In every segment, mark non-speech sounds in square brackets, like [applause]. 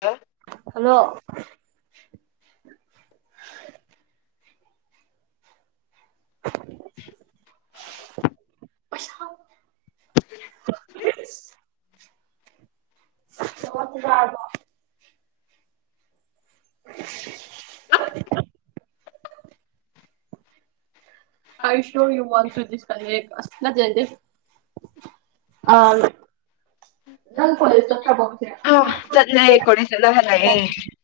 hello hello [unintelligible] [unintelligible] ꯆꯥꯛꯇꯤ ꯆꯔꯕꯔꯣ [unintelligible] [unintelligible] ꯅꯪ college ꯆꯠꯗꯔꯕꯣ ꯉꯁꯤ ꯑ ꯆꯠꯂꯦ ꯀꯣꯂꯦꯖ ꯆꯠꯂ ꯍꯜꯂꯛꯑꯦ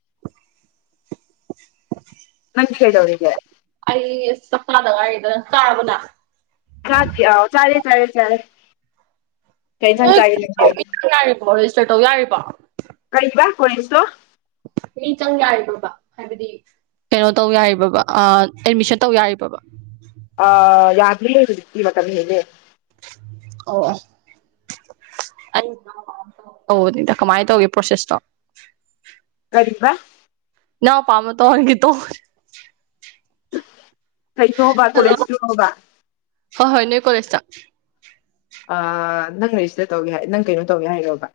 [unintelligible] ꯅꯪꯗꯤ ꯀꯩꯗꯧꯔꯤꯒꯦ ꯑꯩ ꯆꯥꯛ ꯆꯥꯗ ꯉꯥꯏꯔꯤꯗ ꯆꯔꯕꯣ ꯅꯪ ꯆꯥꯗꯔꯤ ꯑꯣ ꯆꯥꯔꯦ ꯆꯥꯔꯦ ꯆꯥꯔꯦ ꯀꯩ ꯏꯟꯁꯥꯡ ꯆꯥꯒꯦ ꯅꯣꯏ ꯅꯪꯗꯤ ꯌꯥꯔꯤꯕꯣ ꯔꯦꯖꯤꯁꯇꯔ ꯇꯧ ꯌꯥꯔꯤꯕꯣ ꯀꯔꯤꯕꯥ ꯀꯣꯂꯦꯖꯇꯣ ꯃꯤ ꯆꯪ ꯌꯥꯔꯤꯕꯕꯥ ꯍꯥꯏꯕꯗꯤ ꯀꯩꯅꯣ ꯇꯧ ꯌꯥꯔꯤꯕꯕꯥ ꯑꯦꯗꯃꯤꯁꯟ ꯇꯧ ꯌꯥꯔꯤꯕꯕ ꯑ ꯌꯥꯗꯔꯦꯍꯦ ꯍꯧꯖꯤꯛꯇꯤ ꯃꯇꯝ ꯍꯦꯜꯂꯦ ꯑꯣ ꯅꯤꯗ ꯀꯃꯥꯏꯅ ꯇꯧꯒꯦ ꯄ꯭ꯔꯣꯁꯦꯁꯇꯣ ꯀꯔꯤꯕ ꯏꯅꯥꯎꯄꯥ ꯑꯃ ꯇꯧꯍꯟꯒꯦ ꯇꯧꯕꯅꯦ ꯍꯜꯂꯣ [unintelligible] ꯍꯣꯏ ꯍꯣꯏ ꯅꯣꯏ ꯀꯣꯂꯦꯖꯇ ꯑ ꯅꯪ ꯔꯦꯖꯤꯁꯗꯔ ꯇꯧꯒꯦ ꯍꯥꯏ ꯅꯪ ꯀꯩꯅꯣ ꯇꯧꯒꯦ ꯍꯥꯏꯔꯣꯕ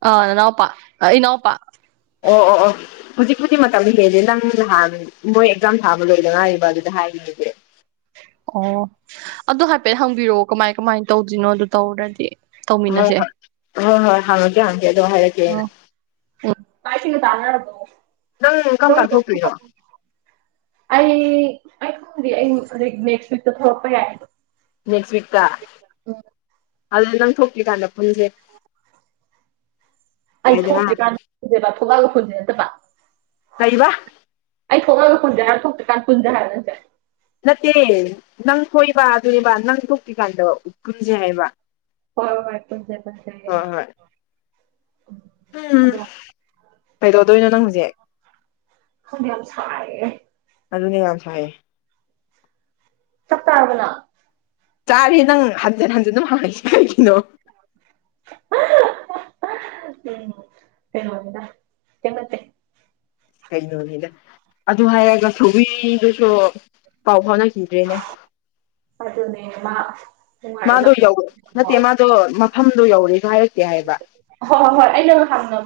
ꯑ ꯅꯅꯥꯎꯄꯥ ꯑ ꯏꯅꯧꯎꯄꯥ ꯑꯣ ꯑꯣ ꯑꯣ ꯍꯧꯖꯤꯛꯄꯨꯗꯤ ꯃꯇꯝ ꯍꯦꯜꯂꯦ ꯅꯪ ꯅꯍꯥꯟ ꯃꯣꯏ ꯑꯦꯛꯖꯥꯝ ꯊꯥꯕ ꯂꯣꯏꯗ ꯉꯥꯏꯔꯤꯕ ꯑꯗꯨꯗ ꯍꯥꯏꯔꯤꯁꯦ ꯑꯣ ꯑꯗꯨ ꯍꯥꯏꯐꯦꯠ ꯍꯪꯕꯤꯔꯛꯑꯣ ꯀꯃꯥꯏ ꯀꯃꯥꯏꯅ ꯇꯧꯗꯣꯏꯔꯤꯅꯣ ꯑꯗꯨ ꯇꯧꯔꯗꯤ ꯍꯣꯏ ꯇꯧꯃꯤꯟꯅꯁꯦ ꯍꯣꯏ ꯍꯣꯏ ꯍꯣꯏ ꯍꯥꯡꯉꯛꯀꯦ ꯍꯥꯡꯉꯛꯒꯦ ꯑꯗꯨ ꯍꯥꯏꯔꯛꯒꯦ ꯑꯣ ꯆꯥꯛ ꯏꯁꯤꯡꯒꯥ ꯆꯥꯅꯔꯕꯣ ꯅꯪ ꯀꯝꯀꯥꯟ ꯊꯣꯛꯇꯣꯏꯅꯣ ꯑꯩ ꯑꯩ ꯈꯪꯗꯦ ꯑꯩ ꯍꯧꯖꯤꯛ ꯅꯦꯛꯁ ꯋꯤꯛꯇ ꯊꯣꯛꯂꯛꯄ ꯌꯥꯏ ꯑꯗꯣ ꯅꯦꯛꯁ ꯋꯤꯛꯇ ꯑꯗꯣ ꯅꯪ ꯊꯣꯛꯇ꯭ꯔꯤꯀꯥꯟꯗ ꯄꯨꯟꯁꯦ [unintelligible] ꯑꯩ ꯊꯣꯛꯇ꯭ꯔꯤꯀꯥꯟꯗ ꯄꯨꯟꯁꯦꯕꯥ ꯊꯣꯛꯂꯛꯑꯒ ꯄꯨꯟꯁꯦ ꯅꯠꯇꯕ ꯀꯩꯕ ꯑꯩ ꯊꯣꯛꯂꯒ ꯄꯨꯟꯁꯦ ꯍꯥꯏꯔ ꯊꯣꯛꯇ꯭ꯔꯤꯀꯥꯟ ꯄꯨꯟꯁꯦ ꯍꯥꯏꯔ ꯅꯪꯁꯦ ꯅꯠꯇꯦ ꯅꯪ ꯊꯣꯏꯕ ꯑꯗꯨꯅꯦꯕ ꯅꯪ ꯊꯣꯛꯇꯔꯤꯀꯥꯟꯗ ꯎ ꯄꯨꯟꯁꯦ ꯍꯥꯏꯕ ꯍꯣꯏ ꯍꯣꯏ ꯄꯨꯟꯁꯦ ꯄꯨꯟꯁꯦ ꯍꯣꯏ ꯍꯣꯏ ꯎꯝ ꯀꯩꯗꯧꯗꯣꯏꯅꯣ ꯅꯪ ꯍꯧꯖꯤꯛ ꯈꯪꯗꯦ ꯌꯥꯝ ꯁꯥꯏꯌꯦ ꯑꯗꯨꯅꯦ ꯌꯥꯝ ꯁꯥꯏꯌꯦ ꯆꯥꯛ ꯆꯥꯔꯕꯣ ꯅꯪ ꯆꯥꯔꯤ ꯅꯪ ꯍꯟꯖꯤꯟ ꯍꯟꯖꯤꯟ ꯑꯗꯨꯝ ꯍꯪꯏꯁꯦ ꯀꯩꯒꯤꯅꯣ ꯎꯝ ꯀꯩꯅꯣꯅꯤꯗ ꯀꯩꯝ ꯅꯠꯇꯦ ꯀꯩꯅꯣꯅꯤꯗ ꯑꯗꯨ ꯍꯥꯏꯔꯒ ꯁꯕꯤꯗꯨꯁꯨ ꯄꯥꯎ ꯐꯥꯎꯅ ꯑꯗꯨꯅꯦ ꯃꯥ ꯅꯨꯡꯉꯥꯏ ꯑꯗꯣ ꯃꯐꯝꯗꯣ ꯌꯧꯔꯦꯒꯥ ꯍꯥꯏꯔꯛꯇꯦ ꯍꯥꯏꯕ ꯍꯣꯏ ꯍꯣꯏ ꯑꯩꯅ ꯉꯍꯥꯟ ꯉꯝ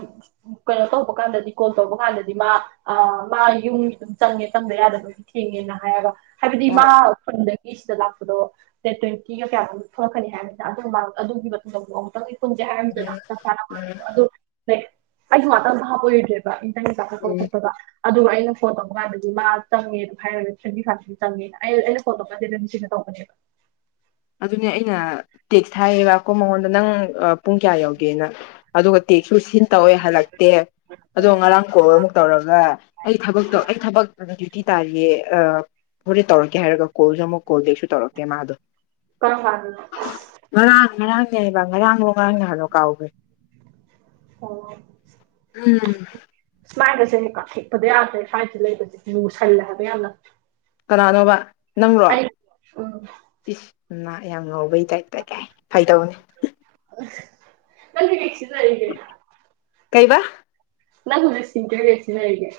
ꯀꯩꯅꯣ ꯇꯧꯕ ꯀꯥꯟꯗꯗꯤ ꯀꯣꯜ ꯇꯧꯕ ꯀꯥꯟꯗꯗꯤ ꯃꯥ ꯑ ꯃꯥ ꯌꯨꯝ ꯑꯗꯨꯝ ꯆꯪꯉꯦ ꯆꯪꯗ ꯌꯥꯗꯕ ꯊꯦꯡꯉꯦꯅ ꯍꯥꯏꯔꯒ ꯍꯥꯏꯕꯗꯤ ꯑꯣ ꯃꯥ ꯈꯨꯟꯗꯒꯤ ꯁꯤꯗ ꯂꯥꯛꯄꯗꯣ ꯗꯦꯠ ꯇ꯭ꯋꯦꯟꯇꯤꯒ ꯀꯌꯥꯅꯣꯝ ꯊꯣꯛꯂꯛꯀꯅꯤ ꯍꯥꯏꯕꯅꯤꯅ ꯑꯗꯨ ꯃꯃꯥꯡ ꯑꯗꯨꯒꯤ ꯃꯇꯨꯡꯗ ꯑꯃꯨꯛ ꯆꯪ ꯄꯨꯟꯁꯦ ꯎꯝ ꯎꯝ [unintelligible] ꯑꯗꯨ ꯂꯥꯏꯛ ꯑꯩꯁꯨ ꯉꯥꯛꯇꯪ ꯚꯥꯞ ꯑꯣꯏꯔꯨꯗꯔ꯭ꯦ ꯎꯝ [unintelligible] ꯑꯗꯨꯒ ꯑꯩꯅ ꯐꯣꯟ ꯇꯧꯕ ꯀꯥꯟꯗꯗꯤ ꯃꯥ ꯆꯪꯉꯦ ꯑꯗꯨ ꯍꯥꯏꯔꯒ ꯊꯦꯟꯇꯤ ꯐꯥꯏꯚꯁꯤ ꯆꯪꯉꯦꯅ ꯑꯩꯅ ꯈꯣꯂꯣꯄꯗꯝ ꯁꯤꯅ ꯇꯧꯕꯅꯦꯕ ꯑꯗꯨꯅꯦ ꯑꯩꯅ ꯇꯦꯛꯁ ꯍꯥꯏꯌꯦꯕꯀꯣ ꯃꯉꯣꯟꯗ ꯅꯪ ꯄꯨꯡ ꯀꯌꯥ ꯌꯧꯒꯦꯅ ꯑꯗꯨꯒ ꯇꯦꯛꯁꯨ ꯁꯤꯟ ꯇꯧꯋꯦ ꯍꯜꯂꯛꯇꯦ ꯑꯗꯣ ꯑꯣ ꯉꯔꯥꯡ ꯀꯣꯜ ꯑꯃꯨꯛ ꯇꯧꯔꯒ ꯑꯩ ꯊꯕꯛꯇꯣ ꯑꯩ ꯊꯕꯛꯇ ꯗ꯭ꯌꯨꯇꯤ ꯇꯥꯔꯤꯌꯦ ꯍꯣꯔꯦꯟ ꯇꯧꯔꯛꯀꯦ ꯍꯥꯏꯔꯒ ꯀꯣꯜꯁꯨ ꯑꯃꯨꯛ ꯀꯣꯜꯦꯛꯁꯨ ꯇꯧꯔꯛꯀꯦ ꯃꯥꯗꯣ ꯀꯥꯔꯝ ꯀꯥꯟ ꯉꯔꯥꯡ ꯉꯔꯥꯡꯅꯦꯕ ꯉꯔꯥꯡꯗ ꯉꯥꯡ ꯅꯍꯂꯣ ꯀꯥꯎꯈ꯭ꯔꯦ ꯑꯣ ꯎꯝ ꯃꯥꯏꯒꯁꯦ ꯊꯦꯛꯄꯗ ꯌꯥꯗ꯭ꯔꯦ ꯁꯨꯃꯥꯏꯅꯁꯦ ꯂꯩꯕꯁꯦ ꯂꯨꯁꯜꯂꯦ ꯍꯥꯏꯕ ꯌꯥꯝꯅ ꯀꯅꯥꯅꯣꯕ ꯅꯪꯕ꯭ꯔꯣ ꯏꯁ ꯃꯥ ꯌꯥꯝ ꯉꯧꯕꯩ ꯇꯗꯥ ꯇ ꯀꯥꯏ ꯐꯩꯗꯧꯅꯤ ꯅꯪꯗꯤ ꯀꯩꯁꯤꯗꯔꯒꯦ ꯀꯩꯕꯥ ꯅ ꯍꯧꯏꯖꯤ ꯁꯤ ꯀꯦ ꯌꯦꯁꯤ ꯅ ꯑꯩꯒꯦ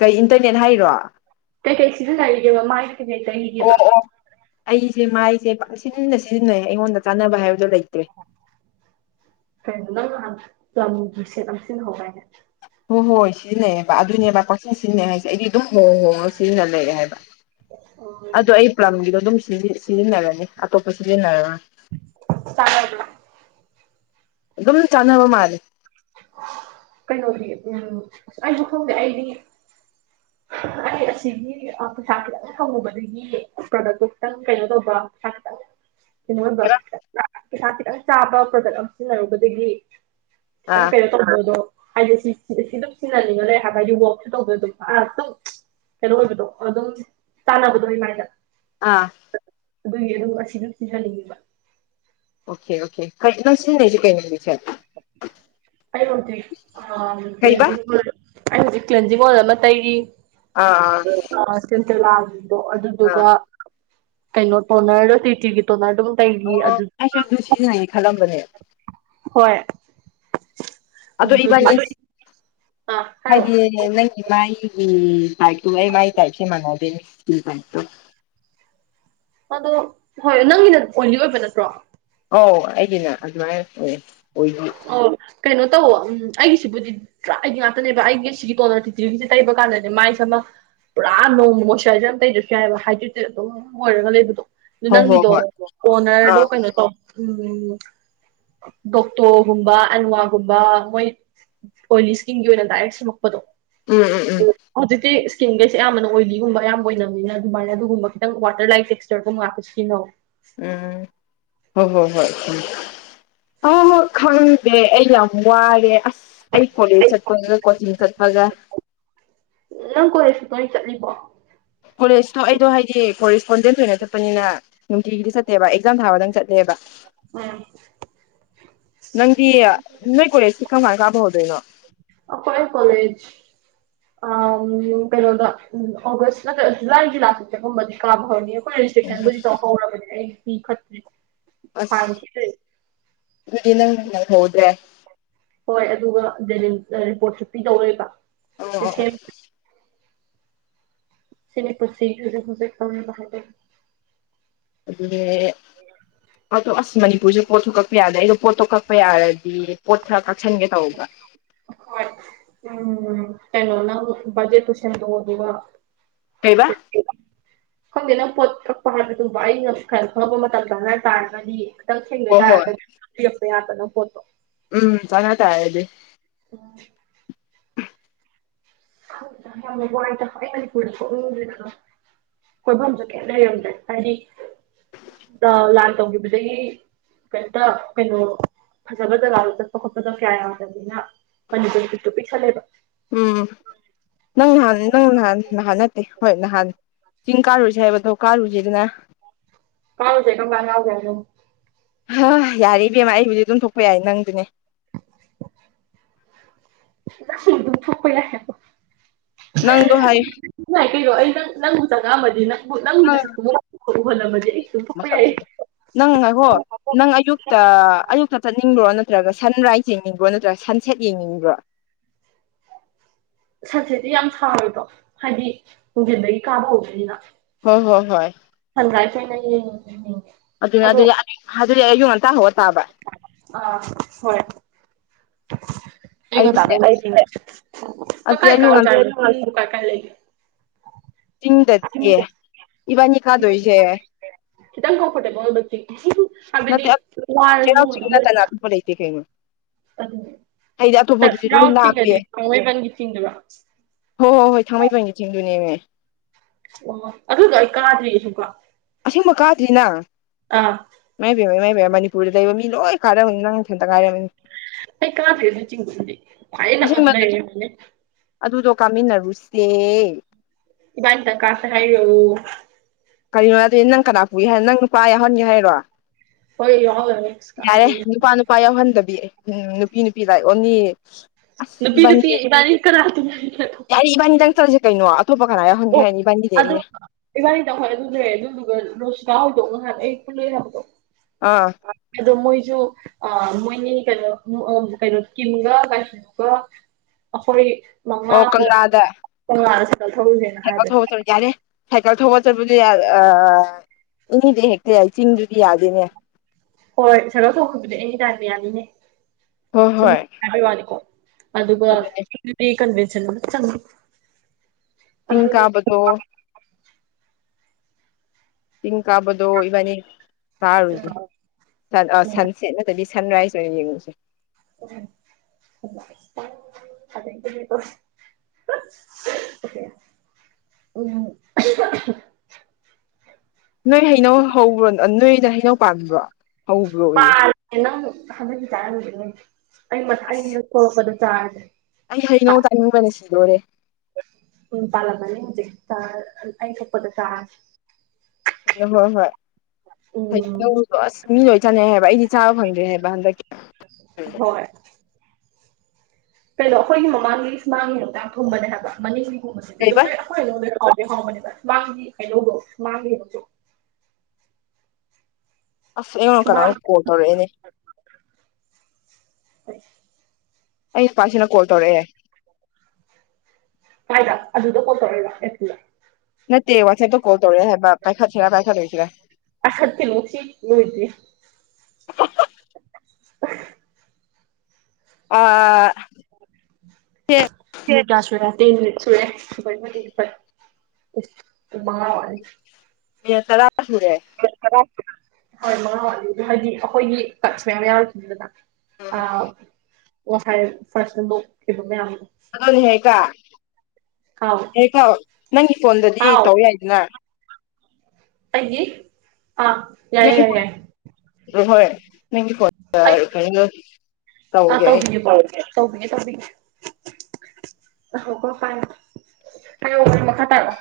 ꯀꯩ ꯏꯟꯇꯔꯅꯦꯠ ꯍꯥꯏꯔꯣ ꯀꯩꯀꯩ ꯁꯤꯖꯤꯟꯅꯔꯤꯒꯦꯕ ꯃꯥꯒꯤꯗꯤ ꯀꯩꯀꯩ ꯇꯪꯈꯤꯒꯦꯕ ꯑꯣ ꯑꯩꯁꯦ ꯃꯥꯏꯁꯦ ꯄꯥꯛꯁꯤꯟꯅ ꯁꯤꯖꯤꯟꯅꯩ ꯑꯩꯉꯣꯟꯗ ꯆꯥꯟꯅꯕ ꯍꯥꯏꯕꯗꯣ ꯂꯩꯇ꯭ꯔꯦ ꯀꯩꯅꯣ ꯅꯪ ꯅꯍꯥꯟ ꯂꯝꯕꯨꯁꯦꯠ ꯌꯥꯝ ꯁꯤꯅꯍꯧꯕ ꯍꯥꯏꯅꯦ ꯍꯣꯏ ꯍꯣꯏ ꯁꯤꯖꯤꯟꯅꯩꯑꯦꯕ ꯑꯗꯨꯅꯦꯕ ꯀꯣꯆꯤꯟ ꯁꯤꯖꯤꯟꯅꯩ ꯍꯥꯏꯁꯦ ꯑꯩꯗꯤ ꯑꯗꯨꯝ ꯍ ꯍꯣꯏ ꯁꯤꯅ ꯂꯩꯔꯦ ꯍꯥꯏꯕ ꯑꯣ ꯑꯩ ꯄꯂꯝꯒꯤꯗꯣ ꯑꯗꯨꯝ ꯁꯤꯖꯤꯟꯅꯔꯅꯤ ꯑꯇꯣꯞꯄ ꯁꯤꯖꯤꯟꯅꯔꯔ ꯆꯉ ꯑꯗꯨ ꯑꯗꯨꯝ ꯆꯥꯟꯅꯕ ꯃꯥꯜꯂꯦ ꯀꯩꯅꯣꯒꯤ ꯎꯝ ꯑꯩꯁꯨ ꯈꯪꯗꯦ ꯑꯩꯗꯤ [inaudible] ꯑꯩ ꯑꯁꯤꯒꯤ ꯄꯩꯁꯥ ꯈꯤꯇꯪ ꯐꯪꯉꯨꯕꯗꯒꯤ ꯄ꯭ꯔꯣꯗꯛꯇꯣ ꯈꯤꯇꯪ ꯀꯩꯅꯣ ꯇꯧꯕ꯭ꯔꯥ ꯄꯩꯁꯥ ꯈꯤꯇꯪ [inaudible] ꯀꯩꯅꯣ ꯑꯣꯏꯕ ꯍꯥꯏꯕ ꯈꯤꯇꯪ ꯄꯩꯁꯥ ꯈꯤꯇꯪ ꯆꯥꯕ ꯄ꯭ꯔꯗꯛ ꯑꯃ ꯁꯤꯖꯤꯟꯅꯔꯨꯕꯗꯒꯤ ꯈꯤꯇꯪ ꯑꯥ ꯀꯩꯔ ꯇꯧꯕꯗꯣ ꯍꯥꯏꯗꯤ ꯁꯤ ꯑꯗꯨꯝ ꯁꯤꯟꯅꯅꯤꯡꯉ ꯂꯩ ꯍꯥꯏꯕ ꯍꯥꯏꯗꯤ ꯋꯥꯛꯁꯨ ꯇꯧꯕꯗ ꯑꯗꯨꯝ ꯑ ꯀꯩꯅꯣ ꯑꯣꯏꯕꯗꯣ ꯑꯗꯨꯝ ꯇꯥꯟꯅꯕꯗꯣ ꯑꯩꯃꯥꯏꯗ ꯑꯥ ꯑꯗꯨꯒꯤ ꯑꯗꯨꯝ ꯑꯁꯤꯁꯨ ꯁꯤꯍꯟꯅꯤꯡꯉꯦꯕ ꯑꯣꯀꯦ ꯑꯣꯀꯦ ꯀꯩꯅꯗꯁꯖ ꯀꯩꯅꯦ ꯑꯩ ꯍꯧꯖꯤꯛ ꯀꯩꯕ ꯇꯦꯟꯅꯤꯡ ꯄꯔꯣꯗꯨꯛ ꯑꯩ ꯍꯧꯖꯤꯛ ꯀ꯭ꯟꯖꯕꯣꯜ ꯑꯃ ꯇꯩꯔꯤ ꯑꯥ ꯑꯥ ꯑ ꯁꯤꯤꯟꯇ ꯂꯥꯕꯗꯣ ꯑꯗꯨꯗꯨꯒ ꯀꯩꯅꯣ ꯇꯣꯟꯅꯔ ꯇꯤ ꯇꯤꯒꯤ ꯇꯣꯟꯅꯔ ꯑꯗꯨꯝ ꯑꯣ ꯇꯩꯔꯤ ꯑꯗꯨ ꯑꯩꯁꯨ ꯑꯗꯨ ꯁꯤꯖꯤꯟꯅꯏ ꯈꯜꯂꯝꯕꯅꯦ ꯍꯣꯏ ꯑꯗꯣ ꯏꯕꯅꯤ ꯑ ꯍꯥꯏꯔꯣ ꯅꯪꯒꯤ ꯃꯥꯏꯒꯤ ꯇꯥꯏꯞꯇꯣ ꯑꯩ ꯃꯥꯏ ꯇꯥꯏꯞꯁꯦ ꯃꯥꯟꯅꯗꯦꯅꯦ ꯇꯥꯏꯇꯣ ꯑꯗꯣ ꯍꯣꯏ ꯅꯪꯒꯤꯅ ꯑꯣꯏꯂꯤ ꯑꯣꯏꯕ ꯅꯠꯇ꯭ꯔꯣ ꯑꯧ ꯑꯩꯗꯤꯅꯦ ꯑꯗꯨꯃꯥꯏꯅ ꯑꯣꯏ ꯑꯣꯏ ꯑꯣ ꯀꯩꯅꯣ ꯇꯧ ꯎꯝ ꯑꯩꯒꯤꯁꯤꯕꯨꯗꯤ ꯑꯩꯗꯤ ꯉꯥꯛꯇꯅꯦꯕ ꯑꯩꯒꯤ ꯁꯤꯒꯤ ꯇꯣꯂꯣ ꯇꯤꯇꯤꯔꯤꯁꯦ ꯇꯩꯕ ꯀꯥꯟꯗꯅꯦ ꯃꯥꯏꯁꯃ ꯄꯨꯔꯥ ꯅꯣꯡꯃ ꯃꯣꯏꯆꯔꯥꯏꯖꯔ ꯑꯃ ꯇꯩꯗꯁꯨ ꯌꯥꯏꯑꯕ ꯍꯥꯏ ꯑꯗꯨꯝ ꯑꯣꯏꯔꯒ ꯂꯩꯕꯗꯣ ꯑꯗꯨ ꯍꯣꯏ ꯍꯣꯏ ꯅꯪꯒꯤꯗꯣ ꯍꯣꯏ ꯑꯥ ꯑꯣꯅꯔꯗꯣ ꯀꯩꯅꯣ ꯇꯧ ꯎꯝ ꯇꯣꯒꯨꯝꯕ ꯑꯟꯋꯥꯒꯨꯝꯕ ꯃꯣꯏ ꯑꯣꯏꯂꯤ ꯏꯁꯀꯤꯟꯒꯤ ꯑꯣꯏꯅ ꯗꯥꯏꯔꯦꯛ ꯁꯨꯝꯃꯛꯄꯗꯣ ꯎꯝ ꯎꯝ ꯎ ꯍꯧꯖꯤꯛꯇꯤ ꯏꯁꯀꯤꯟꯒꯩꯁꯦ ꯑꯌꯥꯝꯕꯅ ꯑꯣꯏꯂꯤꯒꯨꯝꯕ ꯑꯌꯥꯝꯕ ꯑꯣꯏꯕꯅꯤꯅ ꯑꯗꯨꯃꯥꯏꯅ ꯑꯗꯨꯒꯨꯝꯕ ꯈꯤꯇꯪ ꯋꯥꯇꯔ ꯂꯥꯏꯐ ꯏꯁꯇꯔꯀꯨ ꯃꯥꯥꯛꯣꯏꯈꯤꯅꯣ ꯎꯝ ꯍꯣꯏ ꯍꯣꯏ ꯍꯣꯏ ꯎꯝ ꯑ ꯈꯪꯗꯦ ꯑꯩ ꯌꯥꯝ ꯋꯥꯔꯦ ꯑꯁ ꯑꯩ ꯀꯣꯂꯦꯖ ꯆꯠꯄꯒ ꯀꯣꯆꯤꯡ ꯆꯠꯄꯒ ꯅꯪ ꯀꯣꯏꯔꯁꯨ ꯀꯣꯏ ꯆꯠꯂꯤꯕꯣ ꯀꯣꯂꯦꯖꯇꯣ ꯑꯩꯗꯣ ꯍꯥꯏꯗꯤ ꯀꯣꯔꯦꯁꯄꯣꯟꯗꯦꯟ ꯑꯣꯏꯅ ꯆꯠꯄꯅꯤꯅ ꯅꯨꯡꯇꯤꯒꯤꯗꯤ ꯆꯠꯇꯦꯕ ꯑꯦꯛꯖꯥꯝ ꯊꯥꯕꯗꯪ ꯆꯠꯇꯂꯦꯕ ꯎꯝ ꯅꯪꯗꯤ ꯅꯣꯏ ꯀꯣꯂꯦꯖꯁꯤ ꯀꯃꯥꯏ ꯀꯥꯕ ꯍꯧꯧꯗꯣꯏꯅꯣ ꯑꯣ ꯀꯣꯏ ꯀꯂꯦꯖ ꯎ ꯀꯩꯅꯣꯗ ꯎ ꯑꯣꯒꯁ ꯅꯠꯇ꯭ꯔꯒ ꯖꯨꯂꯥꯏꯒꯤ ꯂꯥꯁꯛꯇꯒꯨꯝꯕꯗꯤ ꯀꯥꯕ ꯍꯧꯅꯤ ꯑꯩꯈ ꯔꯤꯁꯦꯛꯁꯟꯕꯨꯗꯤ ꯇꯧꯍꯧꯔꯕꯅꯦ ꯑꯩꯗꯤ ꯈꯠꯇ꯭ꯔꯦ ꯑꯁ ꯑꯗꯨꯗꯤ ꯅꯪꯪꯍꯧꯗ꯭ꯔꯦ ꯍꯣꯏ ꯑꯗꯨꯒ ꯗ ꯔꯤꯄꯣꯔꯠꯁꯨ ꯄꯤ ꯇꯧꯔꯣꯏꯕ ꯑꯣ ꯑꯣ ꯁꯤꯅꯤꯄꯁꯤꯁꯨꯖꯤꯛ ꯍꯧꯣꯖꯤꯛꯕꯥꯧꯅ ꯍꯥꯏꯥꯏꯕ ꯑꯗꯨ ꯑꯗꯣ ꯑꯁ ꯃꯅꯤꯄꯨꯔꯁꯨꯦ ꯄꯣꯠ ꯊꯣꯛ ꯀꯛꯄ ꯌꯥꯗ ꯑꯩꯗꯣ ꯄꯣꯠꯇꯣ ꯀꯛꯄ ꯌꯥꯔꯗꯤ ꯄꯣꯠ ꯈꯔ ꯀꯛꯁꯟꯒꯦ ꯇꯧꯕ ꯍ ꯎꯝ ꯀꯩꯅꯩꯅꯣ ꯅ ꯖꯦ ꯇꯨꯁꯟ ꯇ ꯍꯗꯕ ꯀꯩꯕꯥ [inaudible] ꯈꯪꯗꯦ ꯅꯪ ꯄꯣꯠ ꯀꯛꯄ ꯍꯥꯏꯕꯗꯨꯕ ꯑꯩ ꯉ ꯈꯔ ꯈꯪꯕ ꯃꯇꯝꯗ ꯉꯔ ꯇꯥꯔꯒꯅꯤ ꯈꯤꯇꯪ ꯊꯦꯡꯗꯣꯏ ꯍꯣꯏ ꯍꯣꯏ ꯇꯥꯔꯒꯗꯤ ꯌꯦꯛꯄ ꯌꯥꯗꯅ ꯈꯣꯠꯇꯣ ꯎꯝ ꯆꯉ ꯇ ꯍꯥꯏꯗꯤ ꯎꯝ ꯋꯥꯇ ꯐꯅꯤꯔ ꯀꯣꯏꯐꯝꯖ ꯀꯦ ꯂꯩꯔꯝꯗ꯭ꯔꯦ ꯍꯥꯏꯗꯤ ꯂꯥꯟ ꯇꯧꯈꯤꯕꯗꯒꯤ ꯀꯩꯝꯇ ꯀꯩꯅꯣ ꯐꯖꯕ ꯖꯒꯥꯗꯣ ꯆꯠꯄ ꯈꯣꯠꯄꯗ ꯀꯌꯥ ꯌꯥꯗꯕꯅꯤꯅ ꯃꯅꯤꯄꯨꯔꯒꯤ ꯄꯤꯛꯇꯣ ꯄꯤꯛꯊꯜꯂꯦꯕ ꯎꯝ ꯅꯪ ꯅꯍꯥꯟ ꯅꯪ ꯅꯍꯥꯟ ꯅꯍꯥꯟ ꯅꯠꯇꯦ ꯍꯣꯏ ꯅꯍꯥꯟꯅꯦ ꯆꯤꯡ ꯀꯥꯔꯨꯁꯦ ꯍꯥꯏꯕꯗꯣ ꯀꯥꯔꯨꯁꯤꯦꯗꯅ ꯀꯥꯎꯁꯦ ꯀꯪ ꯀꯥꯟꯅꯅꯥꯖ ꯑꯗꯨ ꯑ ꯌꯥꯔꯦ ꯏꯕꯦꯝꯃ ꯑꯩꯕꯨꯗꯤ ꯑꯗꯨꯝ ꯊꯣꯛꯄ ꯌꯥꯏ ꯅꯪꯗꯨꯅꯦ ꯝ ꯊꯄꯩ ꯂꯦ ꯅꯪꯗꯣ ꯍꯥꯏ ꯉꯥꯏ ꯀꯩꯅꯣ ꯑꯩ ꯅꯪ ꯅꯪꯕꯨ ꯆꯪꯉꯛꯑꯝꯃꯗꯤꯪ ꯕꯨ ꯅꯪꯒꯤꯅ ꯅꯪ ꯁꯛꯨ ꯈꯎ ꯍꯣꯂꯝꯕꯁ ꯑꯩ ꯁꯨꯝ ꯊꯣꯛꯄ ꯌꯥꯏꯌꯦ ꯃꯁꯛꯁꯤꯒ ꯅꯪ ꯉꯥꯏ ꯍꯣ ꯅꯪ ꯑꯌꯨꯛꯇ ꯑꯌꯨꯛꯇ ꯆꯠꯅꯤꯡꯕ꯭ꯔꯣ ꯅꯠꯇ꯭ꯔꯒ ꯁꯟ ꯔꯥꯏꯖ ꯌꯦꯡꯅꯤꯡꯕ꯭ꯔꯣ ꯅꯠꯇ꯭ꯔꯒ ꯁꯟ ꯁꯦꯠ ꯌꯦꯡꯅꯤꯡꯕ꯭ꯔꯣ ꯁꯟ ꯁꯦꯠꯇꯤ ꯌꯥꯝ ꯁꯥꯔꯣꯏꯀꯣ ꯍꯥꯏꯗꯤ ꯍꯣꯡꯖꯤꯟꯕꯒꯤ ꯀꯥꯕ ꯍꯧꯕꯅꯤꯅ ꯍꯣꯏ ꯍꯣꯏ ꯍꯣꯏ ꯍꯪꯒꯥꯥꯏ ꯐꯅ ꯑꯗꯨꯅꯦ ꯑꯗꯨꯗꯤ ꯑꯗꯨꯗꯤ ꯑꯩ ꯑꯌꯨꯛ ꯉꯟꯇꯥ ꯍꯧꯧꯕꯒ ꯇꯥꯕ ꯑꯥ ꯍꯣꯏ ꯑꯩ ꯑꯩꯁꯦ ꯇꯥꯔ ꯂ ꯑꯗꯨꯗꯤ ꯀꯥꯏ ꯀ ꯑꯌꯨꯛ ꯆ ꯉꯟꯇꯥ ꯀꯥꯏ ꯀꯥꯏ ꯂꯩ ꯆꯤꯡꯗꯗꯤ ꯏꯕꯥꯅꯤ ꯈꯥꯗꯣꯏꯁꯦ ꯈꯤꯇꯪ ꯀꯝꯐꯣꯔꯇꯦꯕꯜꯗꯤ ꯩꯅꯣ ꯆ ꯇꯅꯥꯕꯨ ꯂꯩꯇ ꯀ ꯑꯗꯨ ꯆꯥꯛꯅꯥꯎ ꯂꯥꯞꯄꯦ ꯆꯤꯡꯒꯗꯤ ꯊꯥꯡꯃꯩꯕꯟꯒꯤ ꯆꯤꯡꯗꯕ ꯍꯣꯏ ꯍꯣꯏ ꯍꯣꯏ ꯊꯥꯡꯃꯩꯕꯟꯒꯤ ꯊꯦꯡꯗꯨꯅꯦꯅꯦ ꯑꯣ ꯑꯗꯨꯗ‌ꯣ ꯑꯩ ꯀꯥꯗ꯭ꯔꯤꯌꯦ ꯁꯨꯡꯀꯥ ꯑꯁ‌‌ꯦꯡꯕꯥ ꯀꯥꯗ꯭ꯔꯤ ꯅ‌ꯪ ꯑꯥ ꯏꯃꯥꯏ ꯄ‌ꯦꯝꯃꯥ ꯏꯃꯥꯏ ꯄ‌ꯦꯝꯃꯥ ꯃꯅꯤꯄꯨꯔꯗ ꯂꯩꯕ ꯃꯤ ꯂꯣꯏ ꯀꯥꯟꯅꯕꯅꯤ ꯅꯪ ꯅꯊꯟꯇ ꯉꯥꯏꯔꯝꯅꯤ ꯑꯩ ꯀꯥꯗꯔꯖꯨ ꯆꯤꯡꯁꯤꯟ ꯅꯩ ꯈꯋꯥꯏꯗꯩ ꯅꯛꯅꯁꯨ ꯑꯁꯦꯡꯕ ꯂꯩꯔꯤ ꯖꯤꯕꯨ ꯅ‌ꯦ ꯑꯗꯨꯗꯣ ꯀꯥꯃꯤꯟꯅꯔꯨꯁꯦ ꯏꯕꯥꯅꯤ ꯇ‌ꯪ ꯀꯥꯥꯁ‌ꯦ ꯍꯥꯏꯔ‌ꯣ ꯀꯔꯤꯅꯣ ꯍꯥꯏꯗꯤ ꯅꯪ ꯀꯅꯥ ꯄꯨꯒꯦ ꯍꯥꯏ ꯅꯪ ꯅꯨꯄꯥ ꯌꯥꯎꯍꯟꯒꯦ ꯍꯥꯏꯔꯣ ꯍꯣꯏ ꯌꯥꯎꯍꯜꯂꯔꯣꯏ ꯏꯁ ꯌꯥꯔꯦ ꯀꯥꯏꯗꯩꯅꯣ ꯅꯨꯄꯥ ꯅꯨ ꯅꯨꯄꯥ ꯌꯥꯎꯍꯟꯗꯕꯤ ꯎꯝ ꯅꯨꯄꯤ ꯅꯨꯄꯤ ꯂꯥꯏ ꯑꯣꯅꯤ ꯑꯁ ꯅꯨꯄꯤ ꯏꯕꯥꯅꯤ ꯅꯨꯄꯤ ꯅ‌ꯦ ꯀꯅꯥ ꯇꯤꯟꯅꯔꯤꯒꯦ ꯑꯇꯣꯞꯄ ꯌꯥꯔ‌ꯦ ꯏꯕꯥꯅꯤꯗꯪ ꯆꯠꯂꯖ‌ꯦ ꯀꯩꯅꯣ ꯑꯇ‌ꯣꯞꯄꯥ ꯀꯅꯥ ꯌꯥꯎꯍꯟꯒ‌ꯦ ꯍꯥꯏꯅ‌ꯣ ꯏꯕꯥꯟꯅꯤ ꯗꯩ ꯑ‌ꯦ ꯏꯕꯥꯅꯤ ꯇꯧ ꯍꯣꯏ ꯑꯗꯨ ꯖꯨ ꯂꯩ꯭ꯔꯦ ꯑꯗꯨꯗꯨꯒ ꯔꯣꯁꯤꯇꯥ ꯍ‌ꯣꯏꯗꯣ ꯉꯍꯥꯟ ꯑꯩ ꯄꯨꯂꯛ ꯑ‌ꯦ‌ ꯍꯥꯏꯕꯗꯣ ꯑꯥ ꯑꯗꯣ ꯃꯣꯏꯖꯨ ꯑꯥ ꯃꯣꯏꯅꯤ ꯀꯩꯅꯣ ꯀꯩꯅꯣ ꯀꯤꯝꯒ ꯑꯗꯨꯒ ꯑꯩꯈꯣꯏ ꯃꯉꯥ ꯑꯣ ꯄꯨꯂꯞ ꯀꯪꯂꯥꯗ ꯇ‌ꯣꯉꯥꯟ ꯁꯥꯏꯀꯜ ꯊꯧꯔꯨꯖ‌ꯦ [unintelligible] ꯌꯥꯔꯦ ꯁꯥꯏꯀꯜ ꯊꯧꯕ ꯆꯠꯄꯗꯥ ꯌꯥ ꯑꯥ ꯏꯪꯉꯤꯅ‌ꯦ ꯍꯦꯛꯇ ꯆꯤꯡꯗꯨꯗꯤ ꯌꯥꯗꯦꯅꯦ ꯍꯣꯏ ꯁꯥꯏꯀꯜ ꯊꯧꯕ ꯗꯨꯗꯤ ꯑꯦꯅꯤ ꯇꯥꯏꯝꯗ ꯌꯥꯅꯤꯅꯦ ꯍꯣꯏ ꯁꯨꯝ ꯍꯣꯏ ꯍꯥꯏꯕꯩ ꯋꯥꯅꯤꯀ‌ꯣ ꯑꯗꯨꯒ ꯑꯗꯨꯅꯦ [unintelligible] ꯀꯟꯚ‌ꯦꯁꯟ ꯆꯪ ꯆꯤꯡ ꯀꯥꯕꯥꯗ‌ꯣ ꯆꯤꯡ ꯀꯥꯕꯗꯣ ꯏꯕꯥꯅꯤ ꯀꯥꯔꯨꯖ‌ꯦ ꯁꯟ ꯑꯥ ꯁꯟꯁꯦꯠ ꯅꯠꯇ꯭ꯔꯗꯤ ꯁꯟꯔꯥꯏꯁ ꯑꯣꯏꯅ ꯌꯦꯡꯉꯨꯖ‌ꯦ [inaudible] [unintelligible] [unintelligible] ꯅꯣꯏ ꯍꯩꯅꯧ ꯍꯧꯕ꯭ꯔꯣ ꯅꯣꯏꯗ ꯍꯩꯅꯧ ꯄꯥꯟꯕꯣ ꯍꯧꯕ꯭ꯔꯣ ꯑꯣꯏꯌꯦ ꯄꯥꯜꯂꯦ ꯅꯪ ꯍꯟꯗꯛ ꯀꯤ ꯆꯥꯔꯝꯒꯤꯅꯨ ꯑꯩ ꯃꯥ ꯑꯩ ꯌꯨꯝ ꯊꯣꯛꯂꯛꯄꯗꯥ ꯆꯥꯔꯖ‌ꯦ ꯑꯩ ꯍꯩꯅꯧ ꯆꯥꯅꯤꯡꯕꯅꯥ ꯁꯤꯗ‌ꯣꯔꯦ [unintelligible] ꯑꯩ ꯊ‌ꯣꯛꯄꯗꯥ ꯆꯥꯔꯖ‌ꯦ ꯅꯣ ꯍꯣꯏ ꯍꯣꯏ ꯎꯝ ꯍꯩꯅꯧꯗꯣ ꯑꯁ ꯃꯤ ꯂꯣꯏ ꯆꯥꯅꯩ ꯍꯥꯏ ꯑꯩꯗꯤ ꯆꯥꯕ ꯐꯪꯗ꯭ꯔꯦ ꯍꯥꯏꯕꯥ ꯍꯟꯗꯛ ꯍ‌ꯣꯏ ꯀꯩꯅꯣ ꯑꯩꯈꯣꯏꯒꯤ ꯃꯃꯥꯡꯒꯤ ꯁꯨꯃꯥꯡ ꯒꯤ ꯍꯩꯅꯧ ꯗ‍ꯣ ꯌꯥꯝ ꯊꯨꯝꯕꯅꯦ ꯍꯥꯏꯕ ꯃꯅꯤꯡꯒꯤꯒꯨꯝꯕꯁꯤꯗꯤ ꯀꯩꯕ ꯂ‌ꯣꯏꯔ‌ꯦ ꯑꯩꯈ‌ꯣꯏ ꯍꯩꯅꯧ ꯗ‌ꯣ ꯍꯥꯎꯗꯤ ꯍꯥꯎꯕ ꯅ‌ꯦꯕꯥ ꯃꯥꯡ ꯒꯤ ꯍꯩꯅꯧ ꯗ‌ꯣ ꯃꯥꯡꯒꯤ ꯑꯁ ꯑꯩꯉ‌ꯣꯟ ꯀꯅꯥ ꯁꯨꯃꯥꯡ ꯅ‌ꯣꯝ ꯀꯣꯜ ꯇꯧꯔꯛꯑ‌ꯦꯅꯦ [inaudible] ꯑꯩ ꯅꯨꯄꯥꯁꯤ ꯅꯥ ꯀꯣꯜ ꯇꯧꯔꯛꯑꯦ ꯀꯥꯏꯗ ꯑꯗꯨꯗ ꯀꯣꯜꯇꯣꯔꯛ ꯏꯕꯥ ꯑ‌ꯦꯞꯇꯨ ꯅꯠꯇ‌ꯦ ꯋꯥꯆ‌ꯦꯠꯇ ꯀꯣꯜ ꯇꯧꯔꯛꯑ‌ꯦ ꯍꯥꯏ ꯕꯥ ꯄꯥꯏꯈꯠꯁꯤꯔ ꯄꯥꯏꯈꯠꯂ‌ꯣꯏꯁꯤꯔꯥ ꯄꯥꯏꯈꯠ ꯀꯅꯨ ꯁꯤ ꯂꯣꯏꯗꯔꯤ [unintelligible] ꯑꯥ ꯁꯦ [unintelligible] ꯏꯁ ꯄꯨꯡ ꯃꯉꯥ ꯋꯥꯠꯂꯤ ꯑ‌ꯦ ꯇꯔꯥ ꯍꯨꯔꯦ ꯑ‌ꯦ ꯇꯔꯥ ꯁꯨꯔ‌‌ꯦ ꯍ‌ꯣꯏ ꯃꯉꯥ ꯋꯥꯠꯂꯤ ꯍꯥꯏꯗꯤ ꯑꯈ‌ꯣꯏꯒꯤ ꯇꯥꯛꯁ ꯃꯌꯥꯝ ꯌꯥꯎꯔꯤ ꯗꯅꯥ ꯑꯥ ꯉꯁꯥꯏ ꯐꯔꯥꯁ [unintelligible] ꯑꯗꯣꯅꯦ ꯍꯦꯀꯥ ꯍꯥꯎ ꯍꯦꯀꯥ ꯅꯪꯒꯤ ꯐꯣꯟꯗꯗꯤ ꯍꯥꯎ ꯇꯧ ꯌꯥꯏꯗꯅ ꯑꯩꯒꯤ ꯑꯥ ꯌꯥꯏꯌꯦ ꯌꯥꯏ ꯌꯥꯏ [unintelligible] ꯅ ꯍꯣꯏ ꯅꯪꯒꯤ ꯀ ꯑ ꯇꯧꯕꯤꯒꯦ ꯇꯧꯕꯤꯒꯦ ꯇꯧꯕꯤꯒꯦ ꯉꯥꯢꯈꯣꯀꯣ ꯄꯥꯢꯌꯣ [unintelligible] ꯃꯈꯥ ꯇꯥꯔꯛꯑꯣ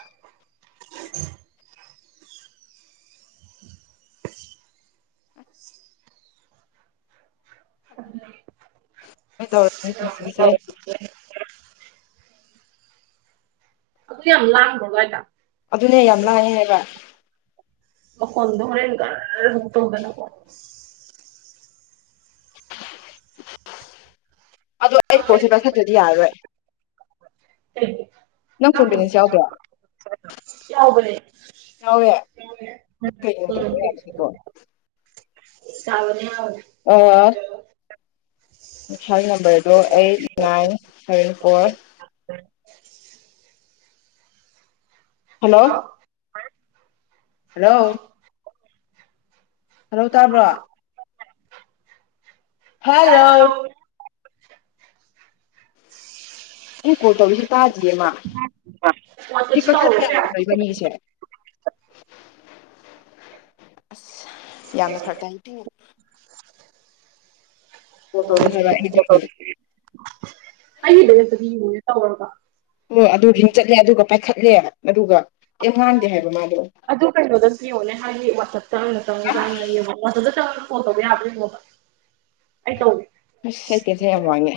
[unintelligible] [unintelligible] ꯑꯗꯨ ꯌꯥꯝ ꯂꯥꯡꯕ꯭ꯔꯣ ꯑꯗꯥꯏꯗ ꯑꯗꯨꯅꯦ ꯌꯥꯝ ꯂꯥꯡꯉꯦ ꯍꯥꯏꯕ ꯃꯈꯣꯟꯗꯣ ꯍꯣꯔꯦꯟ ꯒꯔ ꯑꯃꯨꯛ ꯇꯧꯗꯅꯀꯣ ꯑꯗꯨ ꯑꯩ ꯐꫭꯟꯁꯦ ꯄꯥꯏꯈꯠꯇꯔꯗꯤ ꯌꯥꯔꯥꯔꯣꯏ [unintelligible] ꯅꯪ ꯐꯣꯟ ꯕꯦꯂꯦꯟꯁ ꯌꯥꯎꯗ꯭ꯔꯣ ꯌꯥꯎꯕꯅꯦ ꯌꯥꯎꯋꯦ ꯂꯩ ꯎꯝ ꯀꯩꯒꯤꯅꯣ ꯌꯥꯗ꯭ꯔꯤꯗꯣ [unintelligible] [unintelligible] ꯑꯣ ꯉꯁꯥꯏ ꯅꯝꯕꯔꯗꯣ eight nine seven four [unintelligible] hello ꯍ [unintelligible] ꯍꯜꯂꯣ ꯍꯜꯂꯣ ꯇꯥꯕ꯭ꯔꯣ ꯍꯜꯂꯣ ꯃꯤ ꯀꯣꯜ ꯇꯧꯔꯛꯏꯁꯤ ꯇꯥꯗꯤꯌꯦ ꯃꯥ [unintelligible] ꯋꯥꯆꯞ ꯇꯧꯔꯣ ꯑꯗꫭ ꯏꯕꯥꯏꯅꯤꯒꯤꯁꯦ ꯑꯁ ꯌꯥꯝꯅ ꯐꯔꯛꯇ ꯍꯥꯏꯕꯤꯇꯨ [unintelligible] ꯀꯣꯜ ꯇꯧꯔꯦ ꯍꯥꯏꯕ ꯑꯩ ꯑꯣ ꯑꯗꯨꯒꯤ ꯑꯩꯒꯤꯗꯛꯇꯗꯤ ꯌꯦꯡꯉꯨꯅꯦ ꯇꯧꯔꯒ [unintelligible] ꯑꯣ ꯑꯗꯨ ꯂ꯭ꯔꯤꯡ ꯆꯠꯂꯦ ꯑꯗꯨꯒ ꯄꯥꯏꯈꯠꯂꯦ ꯑꯗꯨꯒ ꯀꯩꯝ ꯉꯥꯡꯗꯦ ꯍꯥꯏꯕ ꯃꯥꯗꯣ ꯑꯗꯨ ꯀꯩꯅꯣꯗ ꯌꯦꯡꯉꯣꯅꯦ ꯍꯥꯏꯗꯤ ꯋꯥꯆꯞꯇꯪꯅ ꯆꯪꯉꯒ ꯍꯥꯟꯅ ꯌꯦꯡꯉꯣ ꯋꯥꯆꯞ ꯆꯪꯉꯒ ꯐꯣꯟ ꯇꯧꯕ ꯌꯥꯕ꯭ꯔ ꯌꯦꯡꯉꯣꯕ ꯑꯩ ꯇꯧꯒꯦ ꯑꯩꯁ ꯑꯩ ꯇꯦꯟꯁꯟ ꯌꯥꯝ ꯋꯥꯡꯉꯦ